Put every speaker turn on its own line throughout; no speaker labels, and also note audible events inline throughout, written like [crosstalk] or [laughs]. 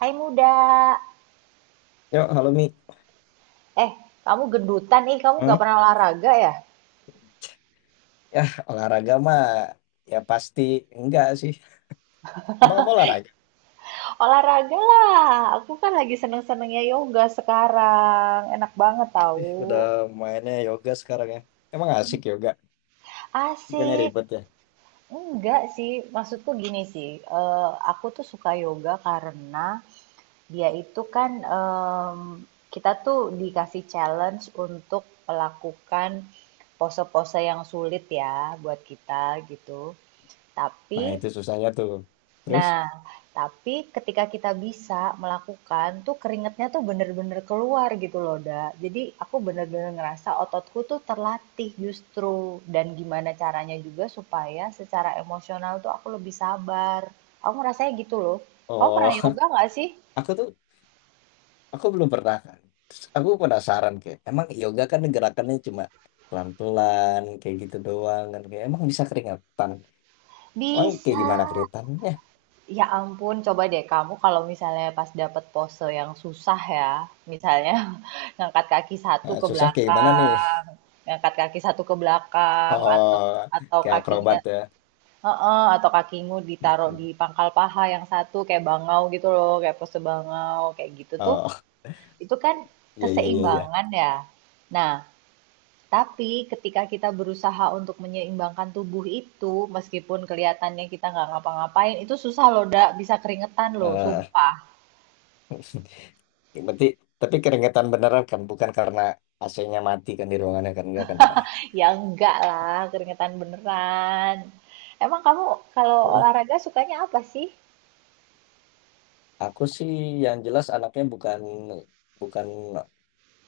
Hai muda,
Yuk, halo Mi.
eh kamu gendutan nih, kamu nggak
Hmm?
pernah olahraga ya?
Ya, olahraga mah ya pasti enggak sih. Emang apa olahraga?
Olahraga lah, aku kan lagi seneng-senengnya yoga sekarang, enak banget
Ih, udah
tahu.
mainnya yoga sekarang ya. Emang asik yoga. Bukannya
Asik,
ribet ya.
enggak sih, maksudku gini sih, aku tuh suka yoga karena dia itu kan em, kita tuh dikasih challenge untuk melakukan pose-pose yang sulit ya buat kita gitu. Tapi
Nah, itu susahnya tuh. Terus,
Nah, tapi ketika kita bisa melakukan tuh keringetnya tuh bener-bener keluar gitu loh, Da. Jadi aku bener-bener ngerasa ototku tuh terlatih justru. Dan gimana caranya juga supaya secara emosional tuh aku lebih sabar. Aku ngerasanya gitu loh. Kamu
oh,
pernah yoga nggak sih?
[laughs] aku tuh, aku belum pernah kan. Terus aku penasaran kayak, emang yoga kan gerakannya cuma pelan-pelan, kayak gitu doang kan. Kayak, emang bisa keringetan. Emang kayak
Bisa.
gimana keringetannya?
Ya ampun, coba deh kamu kalau misalnya pas dapet pose yang susah ya, misalnya [laughs] ngangkat kaki satu
Nah,
ke
susah kayak gimana nih? [laughs]
belakang, ngangkat kaki satu ke belakang,
Oh,
atau
kayak
kakinya,
akrobat ya.
heeh, atau kakimu
Hmm,
ditaruh
hmm.
di pangkal paha yang satu kayak bangau gitu loh, kayak pose bangau kayak gitu tuh,
Oh,
itu kan
iya, iya, iya, iya.
keseimbangan ya. Nah, tapi ketika kita berusaha untuk menyeimbangkan tubuh itu, meskipun kelihatannya kita nggak ngapa-ngapain, itu susah loh, Dak. Bisa keringetan loh,
Eh,
sumpah.
berarti tapi keringetan beneran kan bukan karena AC-nya mati kan di ruangannya kan enggak kan ya.
Ya enggak lah, keringetan beneran. Emang kamu kalau
Eh,
olahraga sukanya apa sih?
aku sih yang jelas anaknya bukan bukan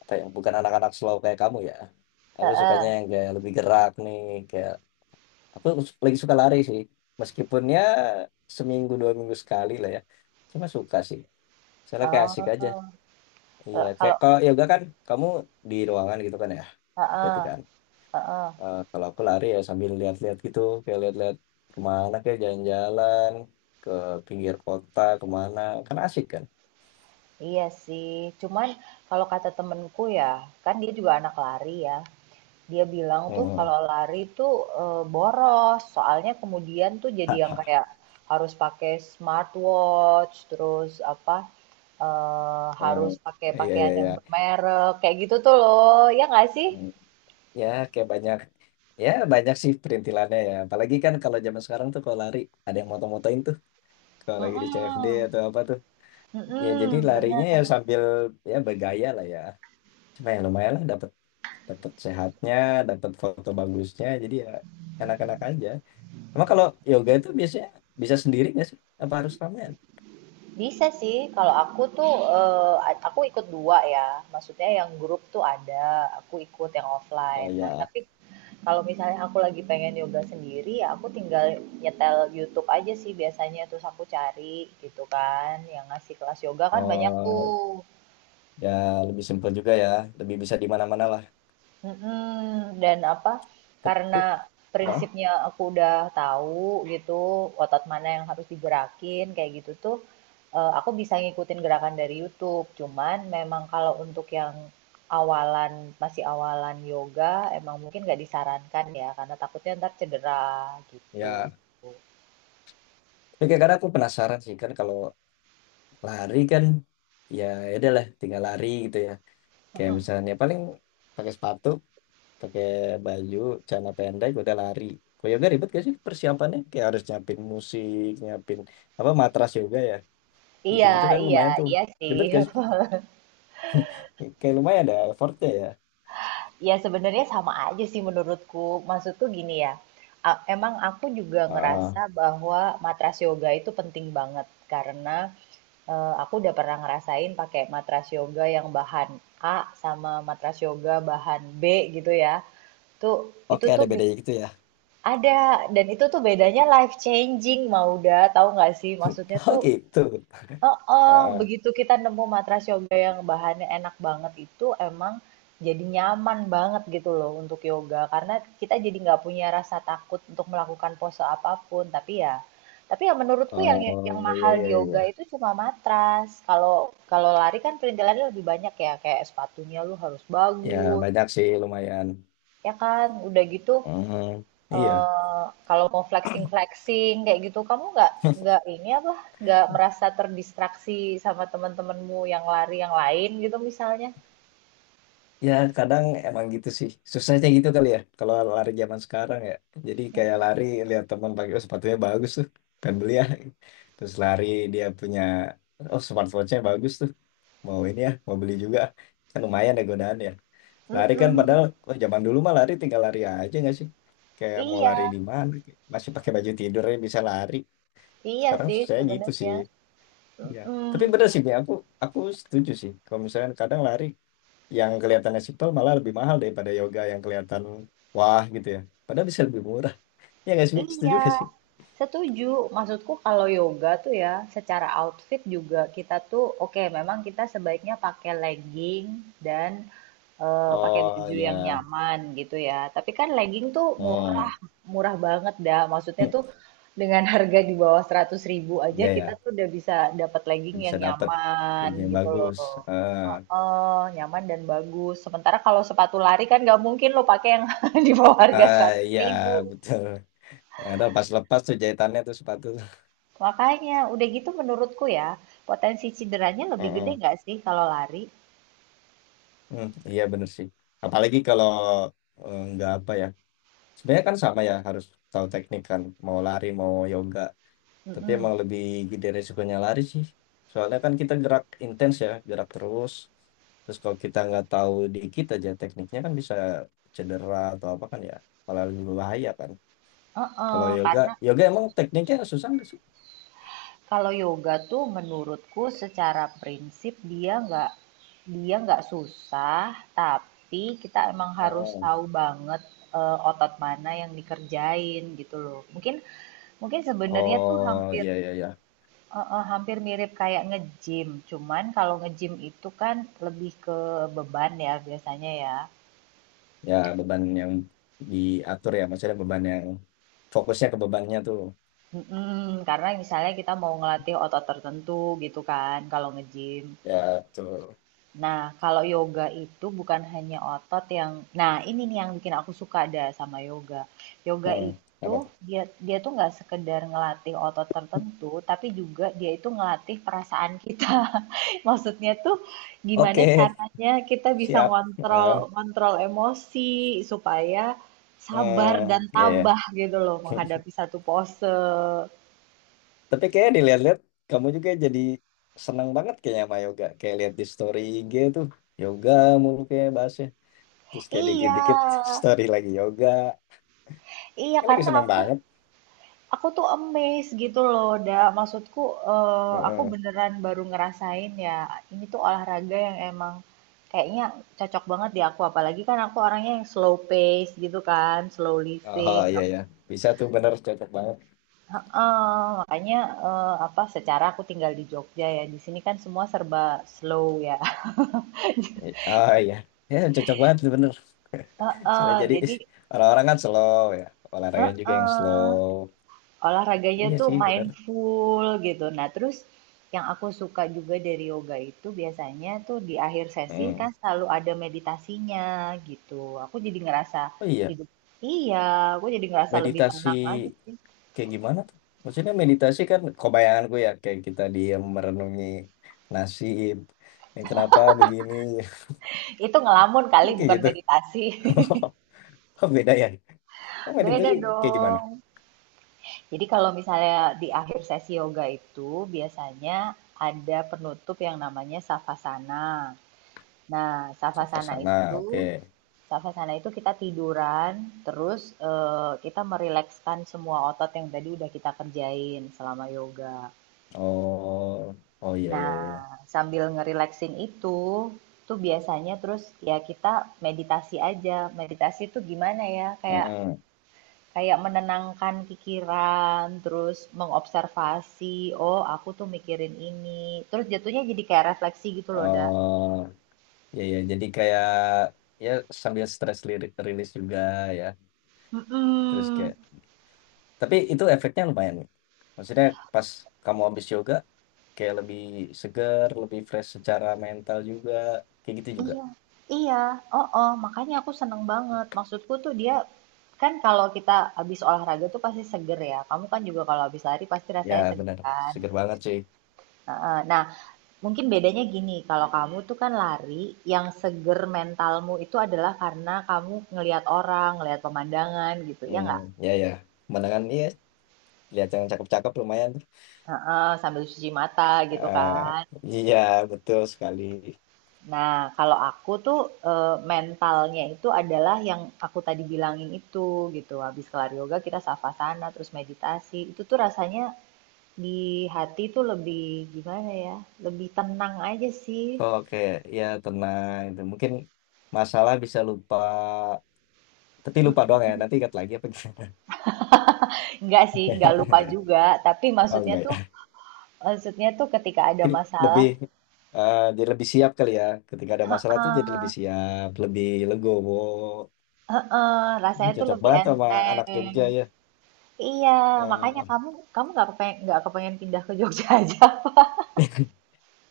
apa ya, bukan anak-anak slow kayak kamu ya. Aku
Heeh.
sukanya yang kayak lebih gerak nih kayak aku lagi suka lari sih. Meskipun ya seminggu dua minggu sekali lah ya. Cuma suka sih. Soalnya kayak asik aja.
Oh.
Iya,
Eh,
kayak
Kalau
kalau yoga kan kamu di ruangan gitu kan ya. Berarti
Heeh,
kan.
heeh.
Eh, kalau aku lari ya sambil lihat-lihat gitu, kayak lihat-lihat kemana kayak jalan-jalan ke pinggir kota kemana, kan asik kan?
Iya sih. Cuman kalau kata temenku ya, kan dia juga anak lari ya. Dia bilang tuh
Hmm.
kalau lari tuh, boros, soalnya kemudian tuh jadi yang
[laughs]
kayak harus pakai smartwatch, terus apa,
Hmm.
harus pakai
Iya iya
pakaian yang
iya.
bermerek, kayak gitu tuh loh, ya nggak sih?
Hmm. Ya kayak banyak ya banyak sih perintilannya ya. Apalagi kan kalau zaman sekarang tuh kalau lari ada yang moto-motoin tuh kalau lagi di CFD
Mhm,
atau apa tuh. Ya jadi
mhm,
larinya ya
bener.
sambil ya bergaya lah ya. Cuma ya lumayan lah dapat dapat sehatnya, dapat foto bagusnya. Jadi ya enak-enak aja. Cuma kalau yoga itu biasanya bisa sendiri nggak sih? Apa harus ramean?
Bisa sih, kalau aku tuh, eee, a aku ikut 2 ya, maksudnya yang grup tuh ada, aku ikut yang
Oh
offline. Nah,
ya,
tapi kalau misalnya aku lagi pengen yoga sendiri, ya aku tinggal nyetel YouTube aja sih biasanya, terus aku cari gitu kan, yang ngasih kelas yoga kan banyak
oh
tuh.
ya lebih simpel juga ya, lebih bisa di mana-mana lah.
Mhm, dan apa,
Tapi,
karena
oh,
prinsipnya aku udah tahu gitu, otot mana yang harus digerakin kayak gitu tuh, aku bisa ngikutin gerakan dari YouTube. Cuman memang kalau untuk yang awalan masih awalan yoga emang mungkin nggak disarankan ya, karena takutnya ntar cedera gitu.
ya, tapi kadang aku penasaran sih kan kalau lari kan, ya ya udah lah, tinggal lari gitu ya. Kayak misalnya paling pakai sepatu, pakai baju, celana pendek, udah lari. Kalau yoga ribet gak sih persiapannya? Kayak harus nyiapin musik, nyiapin apa matras yoga ya,
Iya
gitu-gitu kan
iya
lumayan tuh.
iya sih.
Ribet gak sih?
[laughs]
Kayak lumayan ada effortnya ya.
Ya sebenarnya sama aja sih menurutku. Maksudku gini ya, emang aku juga ngerasa
Ah.
bahwa matras yoga itu penting banget karena aku udah pernah ngerasain pakai matras yoga yang bahan A sama matras yoga bahan B gitu ya. Tuh itu
Oke, ada
tuh bi-
bedanya gitu ya.
ada dan itu tuh bedanya life changing, Mauda, tahu nggak sih? Maksudnya
[laughs] Oh
tuh
gitu.
oh,
Ah,
begitu kita nemu matras yoga yang bahannya enak banget itu emang jadi nyaman banget gitu loh untuk yoga karena kita jadi nggak punya rasa takut untuk melakukan pose apapun, tapi ya menurutku yang
oh
yang
iya
mahal di
iya
yoga
iya.
itu cuma matras. Kalau kalau lari kan perintilannya lebih banyak ya, kayak sepatunya lu harus
Ya
bagus,
banyak sih lumayan.
ya kan. Udah gitu,
Mhm, iya.
Kalau mau flexing-flexing kayak gitu, kamu nggak ini apa, nggak merasa terdistraksi sama teman-temanmu yang lari yang lain gitu misalnya?
Ya kadang emang gitu sih. Susahnya gitu kali ya. Kalau lari zaman sekarang ya. Jadi kayak lari lihat teman pakai "Oh, sepatunya bagus tuh. Pengen beli ya. Terus lari dia punya oh smartwatchnya bagus tuh. Mau ini ya, mau beli juga. Kan lumayan ya godaan ya.
Mhm,
Lari kan
mhm,
padahal wah, zaman dulu mah lari tinggal lari aja nggak sih? Kayak mau lari
iya,
di mana, masih pakai baju tidur aja bisa lari.
iya
Sekarang
sih
saya gitu sih.
sebenarnya,
Ya, tapi
mhm.
bener sih, Mi. Aku setuju sih. Kalau misalnya kadang lari yang kelihatannya simpel malah lebih mahal daripada yoga yang kelihatan wah gitu ya. Padahal bisa lebih murah. Ya nggak sih, Mi? Setuju
Iya,
nggak sih?
setuju. Maksudku kalau yoga tuh ya, secara outfit juga kita tuh oke, memang kita sebaiknya pakai legging dan pakai
Oh
baju yang
ya,
nyaman gitu ya. Tapi kan legging tuh murah,
hmm,
murah banget dah. Maksudnya
hmm.
tuh dengan harga di bawah seratus ribu aja
Iya ya,
kita tuh udah bisa dapat legging
bisa
yang
dapat
nyaman
baju yang
gitu loh.
bagus. Eh,
Heeh, nyaman dan bagus. Sementara kalau sepatu lari kan nggak mungkin lo pakai yang [laughs] di bawah harga
ah,
seratus
iya
ribu.
betul. Ya, udah pas lepas tuh jahitannya tuh sepatu.
Makanya, udah gitu menurutku ya, potensi cederanya lebih gede
Heeh.
nggak sih kalau lari?
Hmm, iya bener sih. Apalagi kalau eh, nggak apa ya. Sebenarnya kan sama ya harus tahu teknik kan. Mau lari mau yoga. Tapi
Mm-mm.
emang lebih gede resikonya lari sih. Soalnya kan kita gerak intens ya, gerak terus. Terus kalau kita nggak tahu dikit aja tekniknya kan bisa cedera atau apa kan ya. Malah lebih bahaya kan. Kalau
Heeh,
yoga,
karena
yoga emang tekniknya susah nggak sih?
kalau yoga tuh menurutku secara prinsip dia nggak susah, tapi kita emang harus
Oh,
tahu banget, otot mana yang dikerjain gitu loh. Mungkin Mungkin sebenarnya tuh
oh
hampir
iya iya iya.
hampir mirip kayak nge-gym, cuman kalau nge-gym itu kan lebih ke beban ya biasanya ya.
Ya beban yang diatur ya. Maksudnya beban yang fokusnya ke bebannya tuh.
Mhm, karena misalnya kita mau ngelatih otot tertentu gitu kan kalau nge-gym.
Ya, betul.
Nah, kalau yoga itu bukan hanya otot yang nah ini nih yang bikin aku suka dah sama yoga. Yoga
Hmm,
itu
apa tuh?
dia dia tuh nggak sekedar ngelatih otot tertentu, tapi juga dia itu ngelatih perasaan kita. [laughs] Maksudnya tuh gimana
Oke,
caranya kita bisa
siap.
ngontrol
Eh,
kontrol emosi supaya sabar dan
hmm, ya, ya.
tabah gitu loh menghadapi
[laughs]
satu pose.
Tapi kayaknya dilihat-lihat, kamu juga jadi senang banget kayaknya sama yoga. Kayak lihat di story IG tuh, yoga mulu kayak bahasnya. Terus kayak
Iya,
dikit-dikit [laughs] story lagi yoga.
iya
Kayak lagi
karena
senang
aku
banget.
aku tuh amazed gitu loh, da. Maksudku aku
Heeh.
beneran baru ngerasain ya, ini tuh olahraga yang emang kayaknya cocok banget di aku. Apalagi kan aku orangnya yang slow pace gitu kan, slow
Oh,
living.
iya, ya. Bisa tuh bener, cocok banget.
Heeh, makanya apa? Secara aku tinggal di Jogja ya, di sini kan semua serba slow ya.
Ah iya. Ya, cocok banget tuh bener.
[laughs]
[laughs] Soalnya
Heeh,
jadi
jadi
orang-orang kan slow ya. Olahraga juga yang
heeh.
slow.
Olahraganya
Iya
tuh
sih, bener.
mindful gitu. Nah, terus yang aku suka juga dari yoga itu biasanya tuh di akhir sesi
Hmm.
kan selalu ada meditasinya gitu. Aku jadi ngerasa
Oh iya,
hidup. Iya, aku jadi ngerasa lebih
meditasi
tenang aja sih.
kayak gimana tuh? Maksudnya meditasi kan kebayanganku ya kayak kita diam merenungi nasib yang kenapa begini.
Itu ngelamun
[laughs]
kali,
Emang
bukan
gitu.
meditasi. [laughs]
[laughs] Beda ya. Emang meditasi
Beda
kayak gimana.
dong. Jadi kalau misalnya di akhir sesi yoga itu biasanya ada penutup yang namanya savasana. Nah, savasana
Savasana,
itu
oke.
Savasana itu kita tiduran, terus kita merilekskan semua otot yang tadi udah kita kerjain selama yoga.
Oh, oh iya iya
Nah,
iya.
sambil ngerileksin itu, tuh biasanya terus ya kita meditasi aja. Meditasi itu gimana ya? Kayak
Mm-mm.
kayak menenangkan pikiran, terus mengobservasi, oh aku tuh mikirin ini. Terus jatuhnya jadi kayak refleksi gitu loh, Da.
Oh iya iya, jadi kayak ya sambil stress lirik rilis juga ya, terus
Mm-mm.
kayak. Tapi itu efeknya lumayan, Mi. Maksudnya pas kamu habis yoga, kayak lebih seger, lebih fresh secara mental juga. Kayak gitu juga.
Iya, iya, oh makanya aku seneng banget. Maksudku tuh dia, kan kalau kita habis olahraga tuh pasti seger ya. Kamu kan juga kalau habis lari pasti
Ya
rasanya seger
benar,
kan.
seger banget sih.
Heeh. Nah, mungkin bedanya gini, kalau kamu tuh kan lari, yang seger mentalmu itu adalah karena kamu ngelihat orang, ngelihat pemandangan gitu, ya
Hmm,
nggak?
ya ya. Pemandangan iya, lihat yang cakep-cakep lumayan.
Heeh, sambil cuci mata gitu
Ah,
kan.
iya, betul sekali.
Nah, kalau aku tuh, mentalnya itu adalah yang aku tadi bilangin itu gitu, habis kelar yoga kita savasana, terus meditasi, itu tuh rasanya di hati tuh lebih gimana ya, lebih tenang aja sih.
Kok kayak ya tenang itu. Mungkin masalah bisa lupa, tapi lupa doang ya. Nanti ingat lagi apa gimana?
Enggak sih, enggak lupa
[laughs]
juga, tapi
Oh,
maksudnya
enggak
tuh
ya.
ketika ada
Mungkin
masalah
lebih dia lebih siap kali ya ketika ada masalah tuh jadi lebih siap, lebih legowo,
heeh, rasanya tuh
cocok
lebih
banget sama anak
enteng.
Jogja ya.
Iya, makanya
Eh,
kamu kamu nggak nggak kepengen pindah ke Jogja aja? [laughs]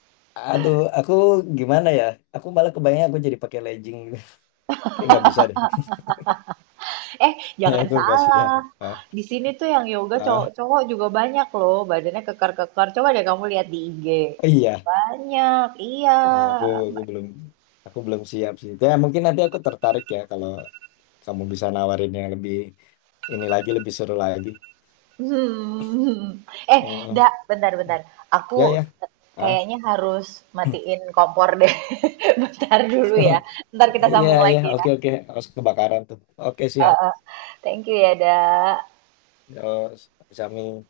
[laughs] aduh, aku gimana ya, aku malah kebayang aku jadi pakai legging. [laughs] Kayak nggak bisa deh.
Eh,
[laughs] Kayak
jangan
aku nggak
salah.
siap, ah,
Di sini tuh yang yoga
ah,
cowok-cowok juga banyak loh, badannya kekar-kekar. Coba deh kamu lihat di IG.
iya.
Banyak, iya.
Wah, aku belum siap sih ya, mungkin nanti aku tertarik ya kalau kamu bisa nawarin yang lebih ini lagi, lebih seru lagi.
Hmm. Eh,
Mm,
dak, bentar-bentar.
ya
Aku
ya ah.
kayaknya harus matiin kompor deh. [laughs] Bentar dulu ya.
[laughs]
Ntar kita
Iya,
sambung
iya,
lagi ya.
oke, oke. Harus kebakaran tuh. Oke,
Eh,
siap.
eh. Thank you ya, dak.
Eh, Sami.